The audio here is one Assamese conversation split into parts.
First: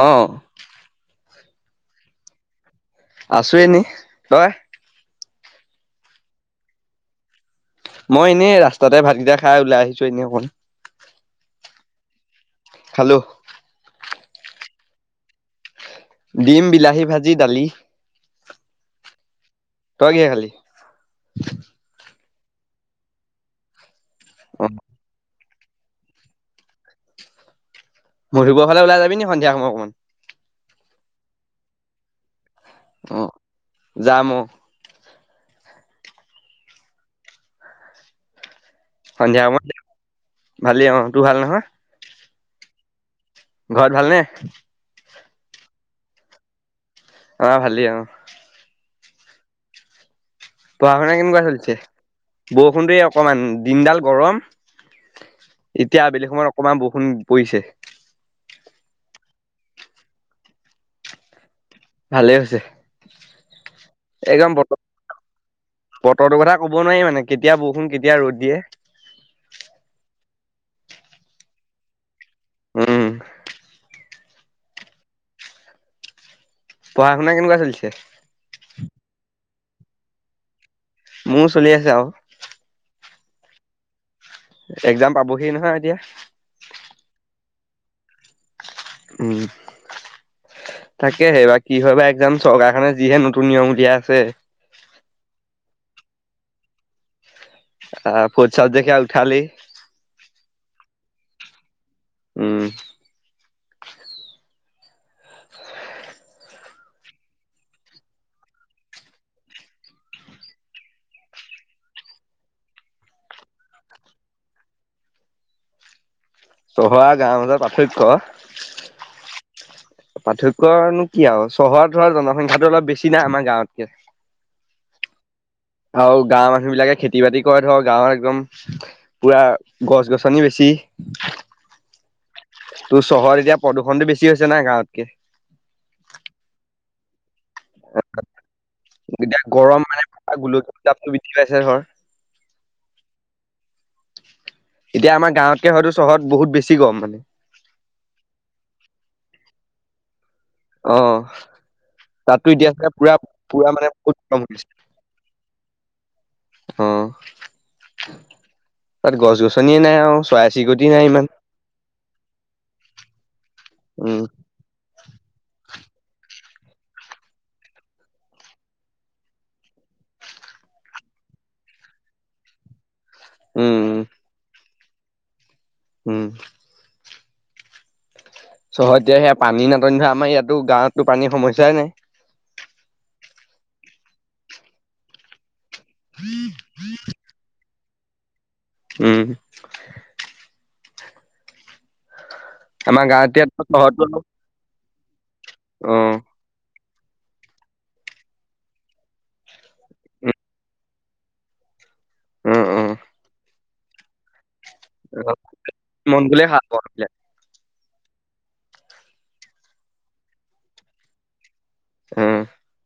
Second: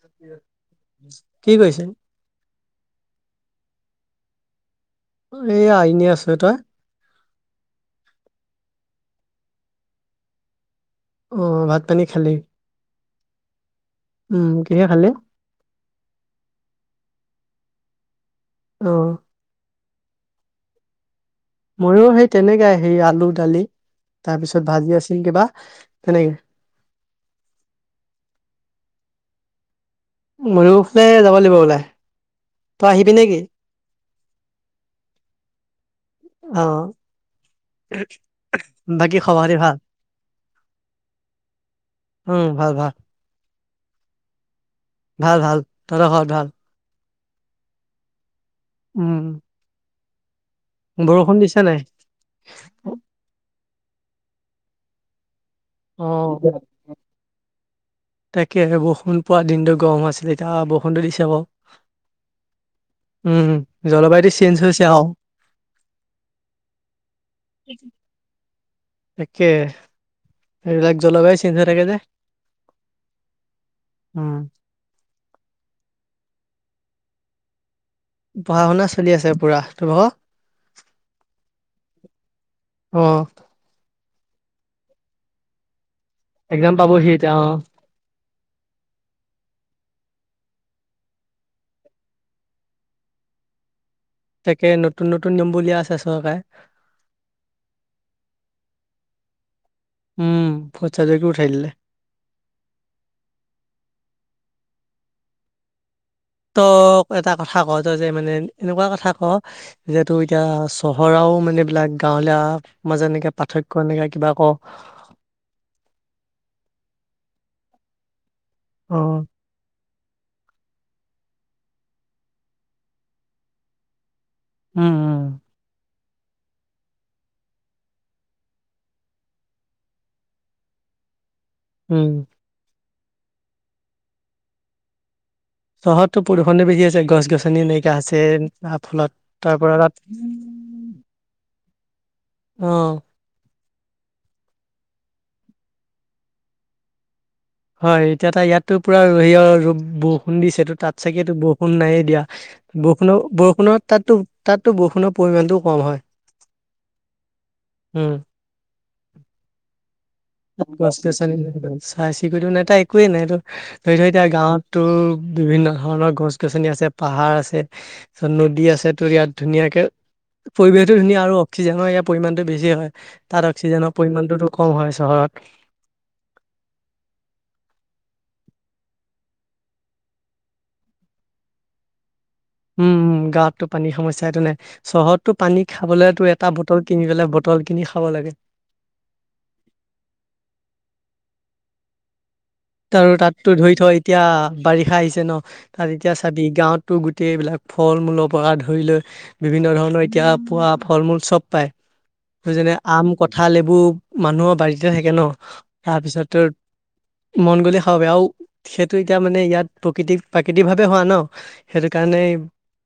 অঁ কি কৈছে? আছো এনেই, তই? এয়া এনেই আছোঁ, তই? মই এনেই ৰাস্তাতে ভাতকেইটা খাই ওলাই আহিছো এনেই অকণ। অ' ভাত পানী খালি? খালোঁ৷ উম কিহে খালি? ডিম, বিলাহী, ভাজি, দালি৷ অ [unintelligible] তই কি খালি? ময়ো সেই তেনেকাই সেই আলু দালি তাৰপিছত অ ভাজি আছিল কিবা৷ সেনেকে মধুপুৰৰ ফালে ওলাই যাবি নেকি, সন্ধিয়া সময় অকণমান? মধুপুৰ ফালে, যাব লাগিব ওলাই৷ তই আহিবি অ' নেকি যাম অ'৷ অ' বাকী সন্ধিয়া খবখাতি সময়ত ভাল? ভালেই অ তোৰ ভাল নহয় উম ভাল ভাল৷ ঘৰত ভালনে? ভাল ভাল, তহঁতৰ ঘৰত ভাল? অ' ভালেই আৰু৷ উম পঢ়া শুনা বৰষুণ কেনেকুৱা দিছে চলিছে? নাই বৰষুণ দে অকমান দিনডাল গৰম। এতিয়া অ আবেলি সময়ত অকমান বৰষুণ পৰিছে৷ এ বৰষুণ পুৱা দিনটো গৰম হৈ আছিলে, এতিয়া বৰষুণটো দিছে বাৰু৷ ভালে হৈছে৷ উম জলবায়ুটো একদম চেঞ্জ বতৰ হৈছে আও৷ বতৰটোৰ কথা ক'ব নোৱাৰি মানে, কেতিয়া বৰষুণ, কেতিয়া ৰ'দ দিয়ে৷ তাকে, এইবিলাক জলবায়ু চেঞ্জ হৈ থাকে যে। উম। [unintelligible] পঢ়া শুনা কেনেকুৱা চলিছে? পঢ়া শুনা চলি আছে পুৰা ত মোৰও চলি আছে আৰু। অ' এক্জাম পাবহি নহয় এতিয়া। এক্জাম পাবহি এতিয়া অ'। [unintelligible] তাকে সেই বা কি হয় বা একজাম চৰকাৰখনে যিহে নতুন নিয়ম উলিয়াই আছে। তাকে নতুন নতুন নিয়ম উলিয়ীই আছে চহকাৰে। আহ পচত দেখে উঠালি। উম ফচা জক উঠাই দিলে। উম। ত এটা কথা ক তই যে মানে এনেকুৱা কথা ক যে টো এতিয়া চহৰও মান এই বিলাক গাঁৱলীয়া মাজে এনেকে পাৰ্থক্য এনেকে কিবা ক [inaudible] চহৰ আৰু গাওঁ মাজত পাৰ্থক্য অ' উম পাৰ্থক্যনো কি আৰু চহৰত ধ জনসংখ্যাটো অলপ বেছি নাই আমাৰ গাঁৱতকে। উম উম। আৰু গাঁৱৰ মানুহ বিলাকে খেতি বাতি কৰে ধৰ গাঁৱত একদম পুৰা গছ গছনি বেছি। উম। ত' চহৰত এতিয়া প্ৰদূষণটো বেছি হৈছে নাই গাঁৱতকে। চহৰততো প্ৰদূষণে বেছি আছে, গছ গছ নী নাইকিয়া হৈছে তা ফলত এতিয়া তাৰ পৰা গৰম মানে তাত গোলকীয় উত্তাপটো বৃদ্ধি পাইছে ধৰ অ'। এতিয়া আমাৰ গাঁৱতকে হয়তো চহৰত বহুত বেছি গৰম মানে হয়, এতিয়া তা ইয়াততো পুৰা হেয়া ৰ'দ ব বৰষুণ দিছে তো তাত অ চাগে বৰষুণ নাইয়েই দিয়া তাতো এতিয়া বৰষুণ পুৰা পুৰা বৰষুণত মানে বহুত তাতো গৰম হৈছে তাতো বৰষুণত পৰিমণটোও কম হয় অ উম। তাত গছ গছনিয়ে নাই আৰু। চৰাই ত চিৰিকটি নাই ইমান চাই চি দিও নাই তাই একোৱে নাইতো ধৰি থৰি উম এতিয়া গাঁৱততো বিভিন্ন ধৰণৰ গছ গছনি আছে পাহাৰ আছে তাৰচত নদী আছে তো ইয়াত ধুনীয়াকে। পৰিৱেশটো ধুনীয়া আৰু অক্সিজেনৰ ইয়াৰ পৰিমাণটো বেছি হয়। তাত উম অক্সিজেনৰ উম পৰিমাণটোতো কম হয় চহৰত। উম। চহৰত এতিয়া সেয়া পানী নাটনি ধ আমাৰ ইয়াতো গাঁৱতো পানীৰ সমস্যাই নাই। উম গাঁৱততো পানীৰ সমস্যয়াটো নাই চহৰতটো পানী খাবলেতো এটা বটল কিনি পলে বটল কিনি খাব লাগে। উম। আমাৰ আৰু গাঁৱত এতিয়া তাততো ধৰি থ চহৰতো অ এতিয়া বাৰিষা আহিছে ন তাত এতিয়া চাবি গাঁৱত টো গোটেই এইবিলাক ফল মূলৰ পৰা ধৰি লৈ বিভিন্ন ধৰণৰ এতিয়া পোৱা ফল মূল চব পায়। উম যেনে উম আম, কঠাল এইবোৰ মানুহৰ বাৰী তে থাকে ন মন গ'লে তাৰপিছত সাৰ পাওঁ এইবিলাক মন গ'লে খাব পাৰি আৰু সেইটো এতিয়া মানে ইয়াত প্ৰকৃতিক প্ৰাকৃতিক ভাৱে হোৱা ন? সেইটো কাৰণেই, উম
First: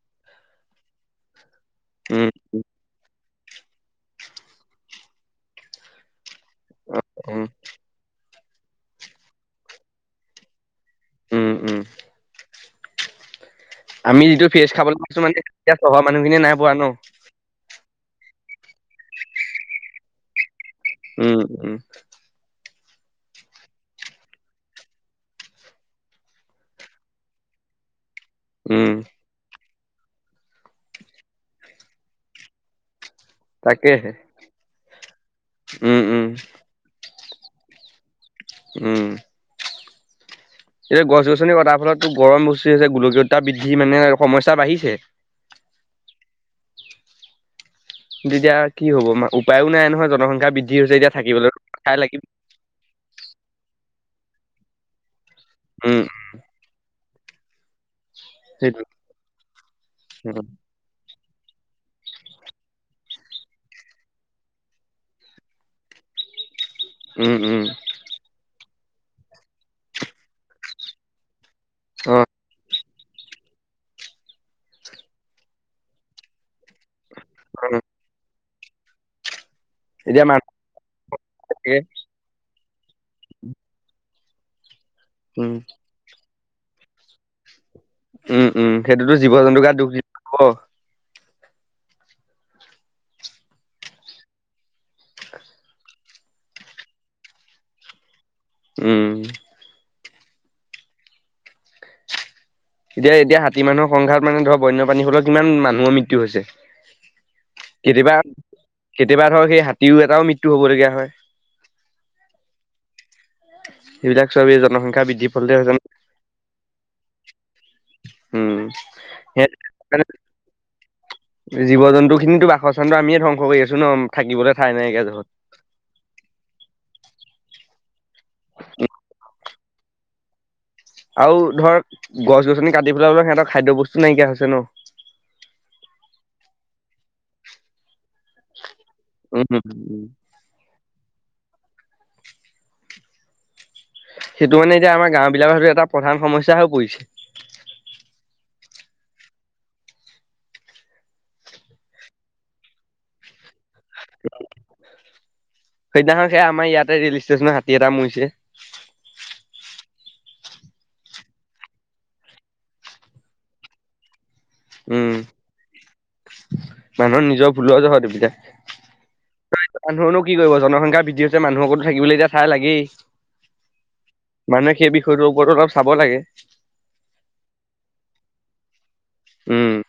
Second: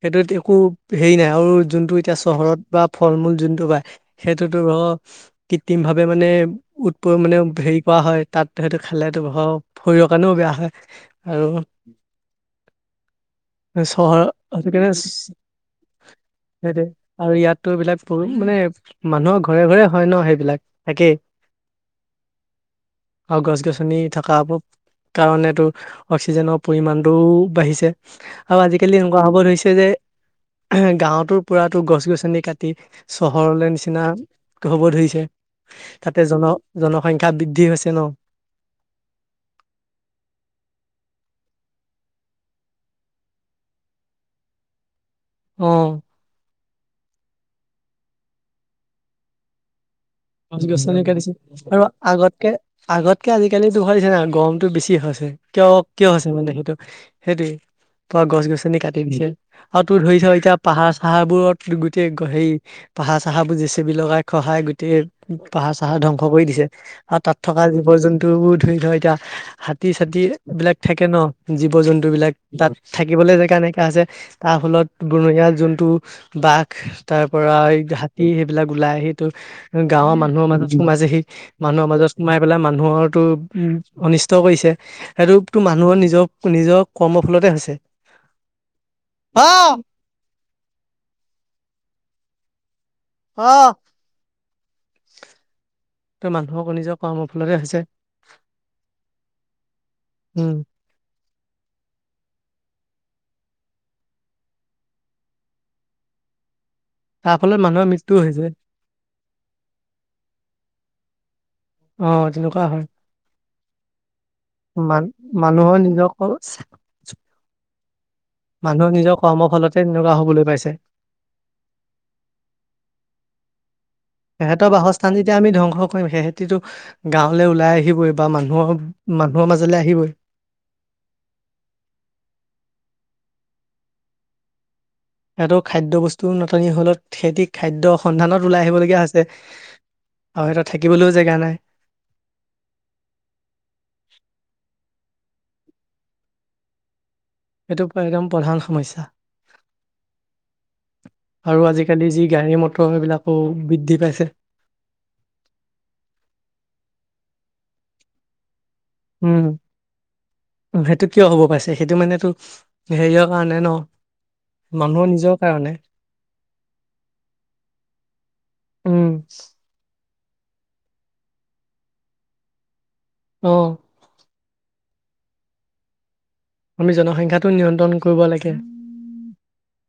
সেইটোত একো হেৰি নাই আৰু জোনটো এতিয়া উম চহৰত বা ফল মূল যোনটো বা সেইটোতো কৃত্ৰিম ভাৱে মানে উৎপ মানে উম হেৰি কৰা হয় তাত সটো খালে শৰীৰৰ কাৰণেও বেয়া হয়। উম আৰু উম চহৰৰ আমি যিটো ফ্ৰেছ সেইটো কেনে খাবলৈ পাইছো মানে এতিয়া চহৰৰ মানুহখিনিয়ে নাই পোৱা ন সেই আৰু ইয়াতো এই বিলিলাক মানে মানুহৰ ঘৰে ঘৰে হয় ন সেইবিলাক। উম উম। অহ গছ গছ গছনি থকা কাৰণেতো অক্সিজেনৰ পৰিমাণটোও বাঢ়িছে। আৰু উম আজিকালি এনেকুৱা হব ধৰিছে যে এ গাৱতো পোৰাতো গছ গছনি কাটি চহৰলে নিচিনা। তাকেহে হব ধৰিছে, উম উম তাতে জন-জনসংখ্যা বৃদ্ধি হৈছে ন। উম, এতিয়া গছ গছনি কটাৰ ফলতো গৰম বেছি হৈছে গোলকীয়তা বৃদ্ধি মানে সমস্যা বাঢ়িছে। অ', তেতিয়া কি হ'ব ম উপায়ো নাই নহয় জনসংখ্যা গছ - বৃদ্ধি হৈছে গছনি এতিয়া কাটিছে থাকিবলৈ আৰু ঠাই লাগিব আগতকে - আগত। কে আজিকালিতো হছে না গৰমতটো বেছি হৈছে কিয় উম কিয় হৈছে মানে সেইটো সেইটোৱে। পোৱা গছ - গছনি সেইটো কাটি দিছে আৰু তোৰ ধৰিছ এতিয়া পাহাৰ হাৰ বোৰত গোটেই হে পাহাৰ চাহাৰবোৰ জেচিপি লগাই খহাই গোটেই। পাহাৰ চাহাৰ ধ্বংস কৰি দিছে, আৰু উম তাত থকা উম জীৱ জন্তুবোৰ ধ - ধৰ এতিয়া হাতী চাতীবিলাক থাকে ন জীৱ অ জন্তুবিলাক তাত। থাকিবলৈ জেগা নাইকা হৈছে তাৰ ফলত বনৰীয়া জন্তু বাঘ তাৰ পৰা অ হাতী সেইবিলাক ওলাই আহি টো গাঁৱৰ এতিয়া মানুহ মানুহৰ মাজত সোমাইছেহি, থাকে মানুহৰ মাজত সোমাই পেলাই মানুহৰ তোৰ অনিষ্ট ষ্ট কৰিছে উম সেইটোতো মানুহৰ নিজৰ - নিজৰ কৰ্মৰ ফলতে হৈছে। উম - উম সেইটোতো জীৱ জন্তুৰ অ', গাত দুখ দি হব। অ', ত মানুহকো নিজৰ কৰ্মৰ ফলতে হৈছে উম, উম, এতিয়া - এতিয়া হাতী মানুহৰ সংঘাত মানে ধৰক বন্যপ্ৰাণী হলেও কিমান মানুহৰ মৃত্যু হৈছে। তাৰ ফলত মানুহৰ কেতিয়াবা মৃত্যুও হৈছে। কেতিয়াবা ধৰক সেই হাতীও এটাও মৃত্যু হবলগীয়া হয়। অ' তেনেকুৱা হয়। সেইবিলাক চব এই জনসংখ্যা বৃদ্ধিৰ ফলতে হৈছে মান-মানুহৰ নিজকো উম ফলতে তেনেকুৱা হ'বলৈ পাইছে জীৱ জন্তু খিনিতো বাসস্থানটো আমিয়ে ধ্বংস কৰি আছো ন থাকিবলৈ ঠাই নাইকিয়া জহত। হেতিতটো গাঁৱলৈ ওলাই আহিবই বা মানুহৰ মানুহৰ মাজলৈ আহিবই। আৰু ধৰ গছ গছনি কাটি পেলাই বলে সিহঁতৰ খাদ্য বস্তু নাইকিয়া হৈছে ন। ইহতৰ খাদ্যবস্তুৰ নাটনি হলত খেতিত খাদ্য সন্ধানত ওলাই আহিবলগীয়া হৈছে, আৰু সিহঁতৰ থাকিবলৈ জেগা নাই। সেইটো মানে এতিয়া আমাৰ গাও বিলাকৰ হেতো এটা প্ৰধান সমস্যা হৈ পৰিছে। এইটো প একদম প্ৰধান সমস্যা। আৰু আজিকালি যি গাড়ী মটৰ সেইবিলাকো বি সেইদিনাখন সে আমাৰ ইয়াতে ৰেল ষ্টেচনত হাতী এটা মৰিছে। উম। সেইটো কিয় হ'ব পাইছে সেইটো মানেটো হেৰিয়ৰ কাৰণে ন। মানুহৰ উম, নিজৰ কাৰণে। মানুহৰ নিজৰ ভুলৰ যহত এইবিলাক, উম, তই মানুহনো কি কৰিব জনসংখ্যা বৃদ্ধি হৈছে মানুহকো তো থাকিবলৈ এতিয়া ঠাই লাগেই। অ'। মানুহে সেই বিষয়টোৰ ওপৰতো অলপ চাব লাগে। আমি জনসংখ্যাটো নিয়ন্ত্ৰণ কৰিব লাগে। উম।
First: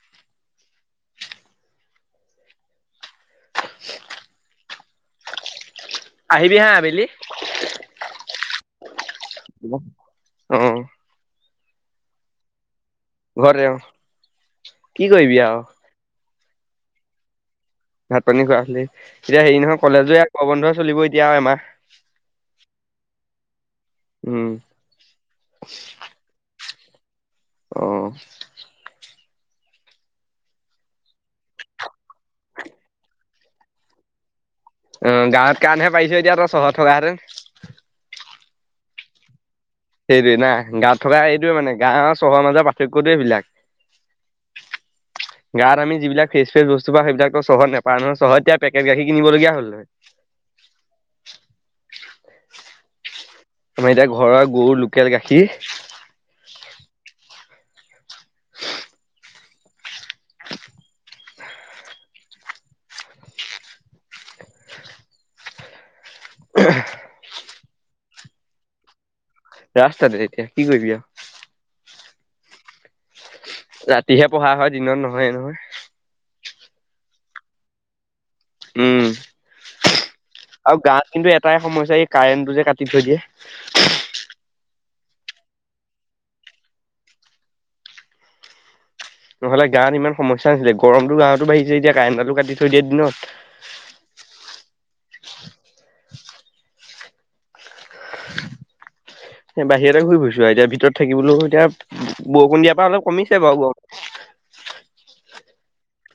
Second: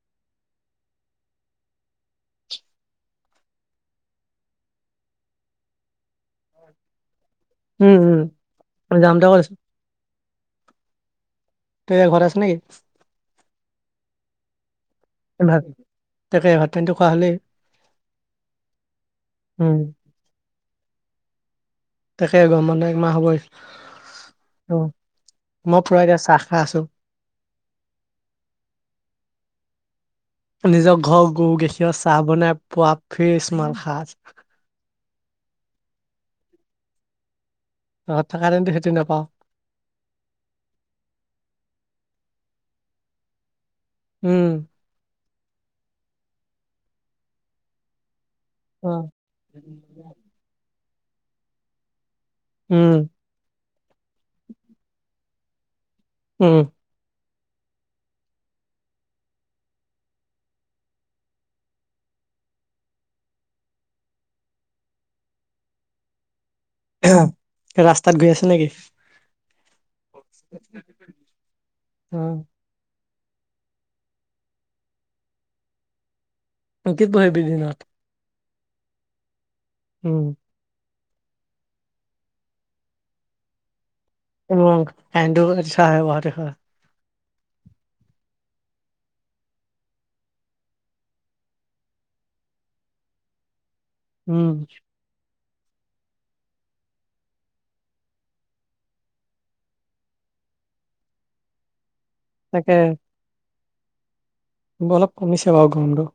আহিবি হা আবেলি। উম- উম ম যাম ত কৰিছ। অ', ততিয়া ঘৰত আছ নেকি? ঘৰ, কি কৰিবি ভাত আৰু। তাকে ভাত নটো খোৱা হ'লে। ভাত পানী খোৱা হলি এতিয়া হেৰি উম নহয় কলেজো প্ৰবন্ধ চলিব এতিয়া এমাহ। তাকে গ মানে একমাহ হ গবৈ। উম, অ, মই পুৰাে চাহ খাহ আছো। অ', [inaudible] নিজৰ ঘৰ গৰু গাখীৰ চাহ বনাই পোৱা ফিৰ স্মমান সাজ অ, গাৱত কাৰণহে পাইছো এতিয়া ত চহৰত থকা তহত থকা [unintelligible] সেইটো নোপাওঁ। সেইটোৱে না গাত থকা এইোৱে মানে গাও চহৰৰ মাজৰ পাৰ্থক্যটোৱ এইবিলাক। উম, গাঁওত আমি যিবিলাক ফ্ৰেচ ফ্ৰেচ বস্তু পাওঁ সেই বিলাক চহৰত নাপাওঁ নহয় চহৰত এতিয়া অ পেকেট গাখীৰ কিনিবলগীয়া হ'ল নহয়। উম, আমাৰ এতিয়া ঘৰৰ গৰু লোকেল গাখীৰ। উম, ৰাস্তাত গৈ আছে নেকি! ৰাস্তাতে এতিয়া কি কৰিবা। অ'। ৰাতিহে পঢ়া হয় দিনত নহয় - নহয়। কতি প বিধিনাথ। উম, উম, গাত কিন্তু এটাই সমস্যা এই কাৰেণ্টটো যে কাটি থৈ দিয়ে। এছাে ব দে। নহলে গাৱত ইমান সমস্যা নাছিলে গৰমতো গাৱতো বাঢ়িছে এতিয়া কাৰেণ্টটো কাটি থৈ দিয়া দিনত। উম, [inaudible] এ' বাহিৰতে ঘূৰি ফুৰিছো আৰু এতিয়া ভিতৰত থাকিবলৈও এতিয়া বৰষুণ তাকে দিয়াৰ পৰা অলপ কমিছে বাৰু অলপ কমিছে বাও গৰমটো।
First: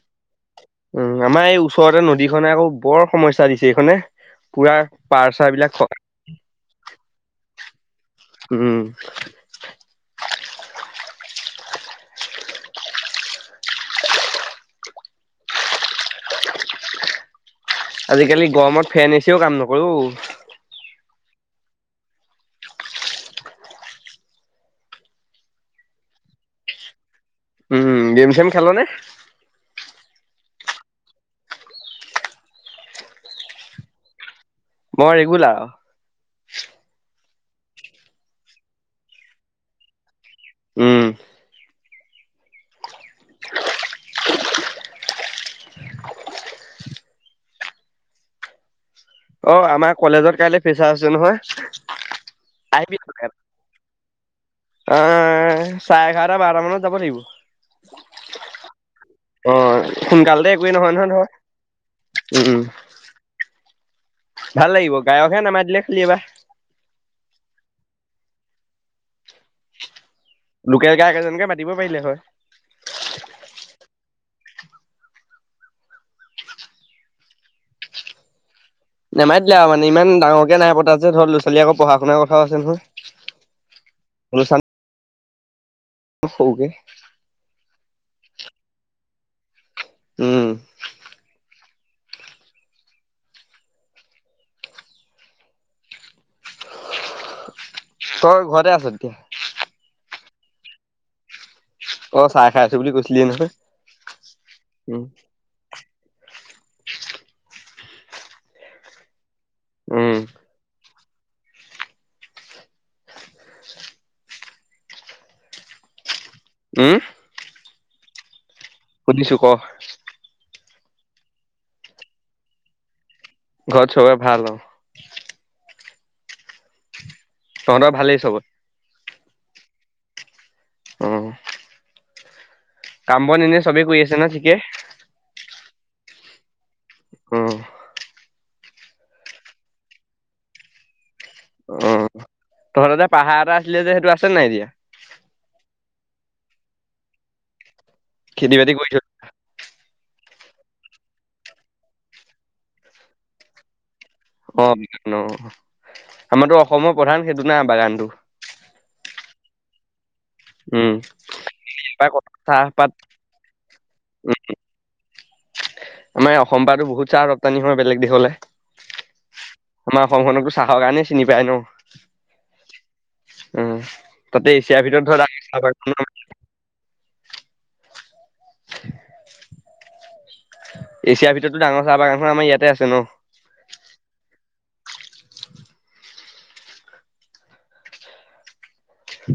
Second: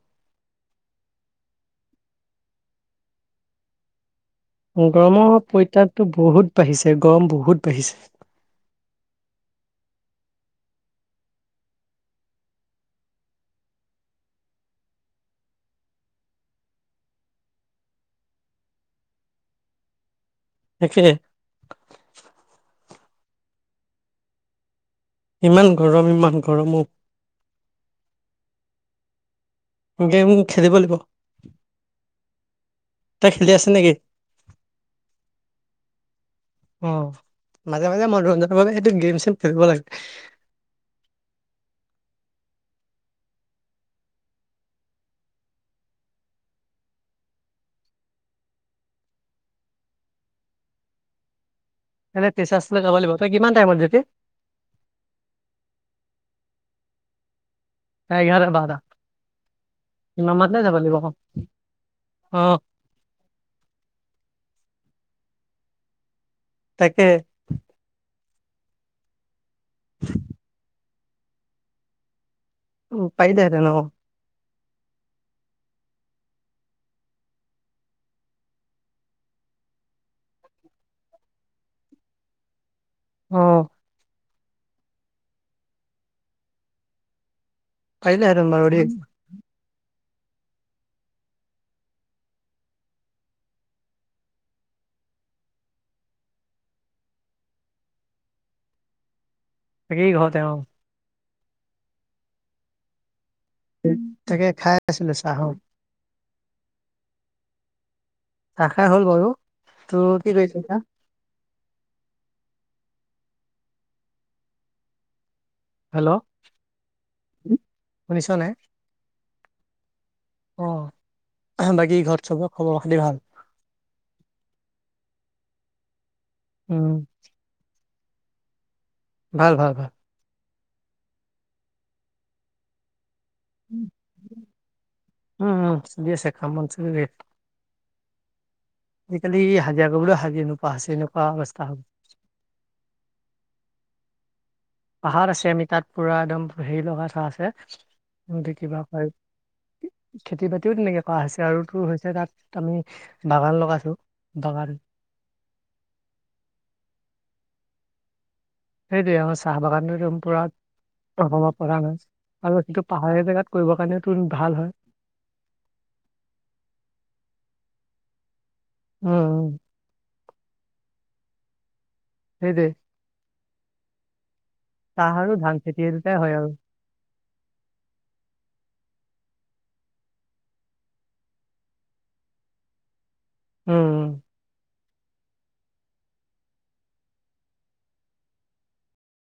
উম, আমাৰ এই ওচৰতে নদীখনে আকৌ বৰ সমস্যা দিছে এইখনে। পুৰা পাৰ গৰমৰ চাৰ বিলাক খ পৰিত্ৰাপ তো বহুত বাঢ়িছে গৰম বহুত বাঢ়িছে। উম, আজিকালি গৰমত ফেন এচিও কাম নকৰেও। একে। ইমান গৰম ইমান গৰমো। উম, গেম চেম খেল নে গেম খেলিব লাগিব তই খেলি আছ নেকি? মই ৰেগুলাৰ অ, অ' মাজে মাজে মনোৰঞ্জনৰ বাবে সেইটো গেম চেম খেলিব লাগে। উম, অ, আমাৰ কলেজত কাইলে ফেচাৰ আছে নহয়। এনে প্ৰেচাৰ চেচাৰ যাব আহিবি লাগিব থ তই কিমান টাইমত যাবি আহ চাৰে এঘাৰটা বাৰ মানত। যাব লাগিব। চাৰে এঘাৰটা বাৰটা অ' ইমান সোনকালতে মানতে একোৱেই যাব নহয় লাগিব অ নহয় ধৰ উম-উম। ভাল লাগিব গায়কহে নামাতিলে [unintelligible] বা। তাকে। [unintelligible] লোকেল গাইক এজনকে মাতিব পাৰিলে হয়। উম [unintelligible] নেমাতিলে আৰু মানে ইমান ডাঙৰকে নাই পতা যে ধৰ ল'ৰাোৱালী আকৌ পঢ়া শুনা কথা আছে নহয়। অ মলচান হওঁকে। পৰিলা হেতেন বাৰো দেই। উম। তই ঘৰতে আছ' নেকি? সি ঘৰতে অ'। অ', চাহ খাই আছোঁ বুলি কৈছিলি নহয়। তাকে খাই উম আছিলে চাহৰ চাহ খাই হ'ল বাৰু, উম তোৰ [unintelligible] হেল্ল' হম? শুনিছ নে? শুনিছো ক। অ, বাকী ঘৰত চবে খবৰ খাতি ভাল? ঘৰত চবে ভাল অ'। উম তহঁতৰ ভালেই চব? ভাল ভাল ভাল। অ'। কাম বন এনে চবে কৰি আছে ন সুধি আছে কামত [unintelligible] অ আজিকালি হাজিৰা কৰিবলৈও হাজিৰ নোপোৱা হৈছে এনেকুৱা অৱস্থা হ'ব। অ তহঁতৰ পাহাৰ এটা আছিলে যে, সেইটো আছে নাই এতিয়া? পাহাৰ আছে আমি তাত পুৰা একদম হেৰি লগা চাহ আছে খেতি ইন্দকী বাতি কৰিছ ভাষাই খেতি বাতিও তেনেকে কৰা হৈছে আৰু তোৰ হৈছে তাত আমি বাগান লগাইছোঁ। অ [unintelligible] অ আমাৰতো অসমৰ প্ৰধান সেইটো না বাগানতো। সেইটোৱে ম চাহ বাগানটো পুৰা উম অসমত পৰা় ন এইবাৰ আৰু সেইটো চাহপাত পাহাৰীয়া জেগাত কৰিবৰ কাৰণে উম ভাল হয়। আমাৰ অসম পাতো বহুত চাহ ৰপ্তানি হয় বেলেগ দেশলে। উম, উম। অসম খনকটো চাহ কাৰানে চিনি পায় ন। সেই দে উম তাতে এছিয়াৰ ভিতৰত আৰু ধান খেতি এই ধৰ দুটাই হয় আৰু। [unintelligible] এছিয়াৰ ভিতৰতো ডাঙৰ চাহ বাগানখন আমাৰ ইয়াতে আছে ন। উম, উম।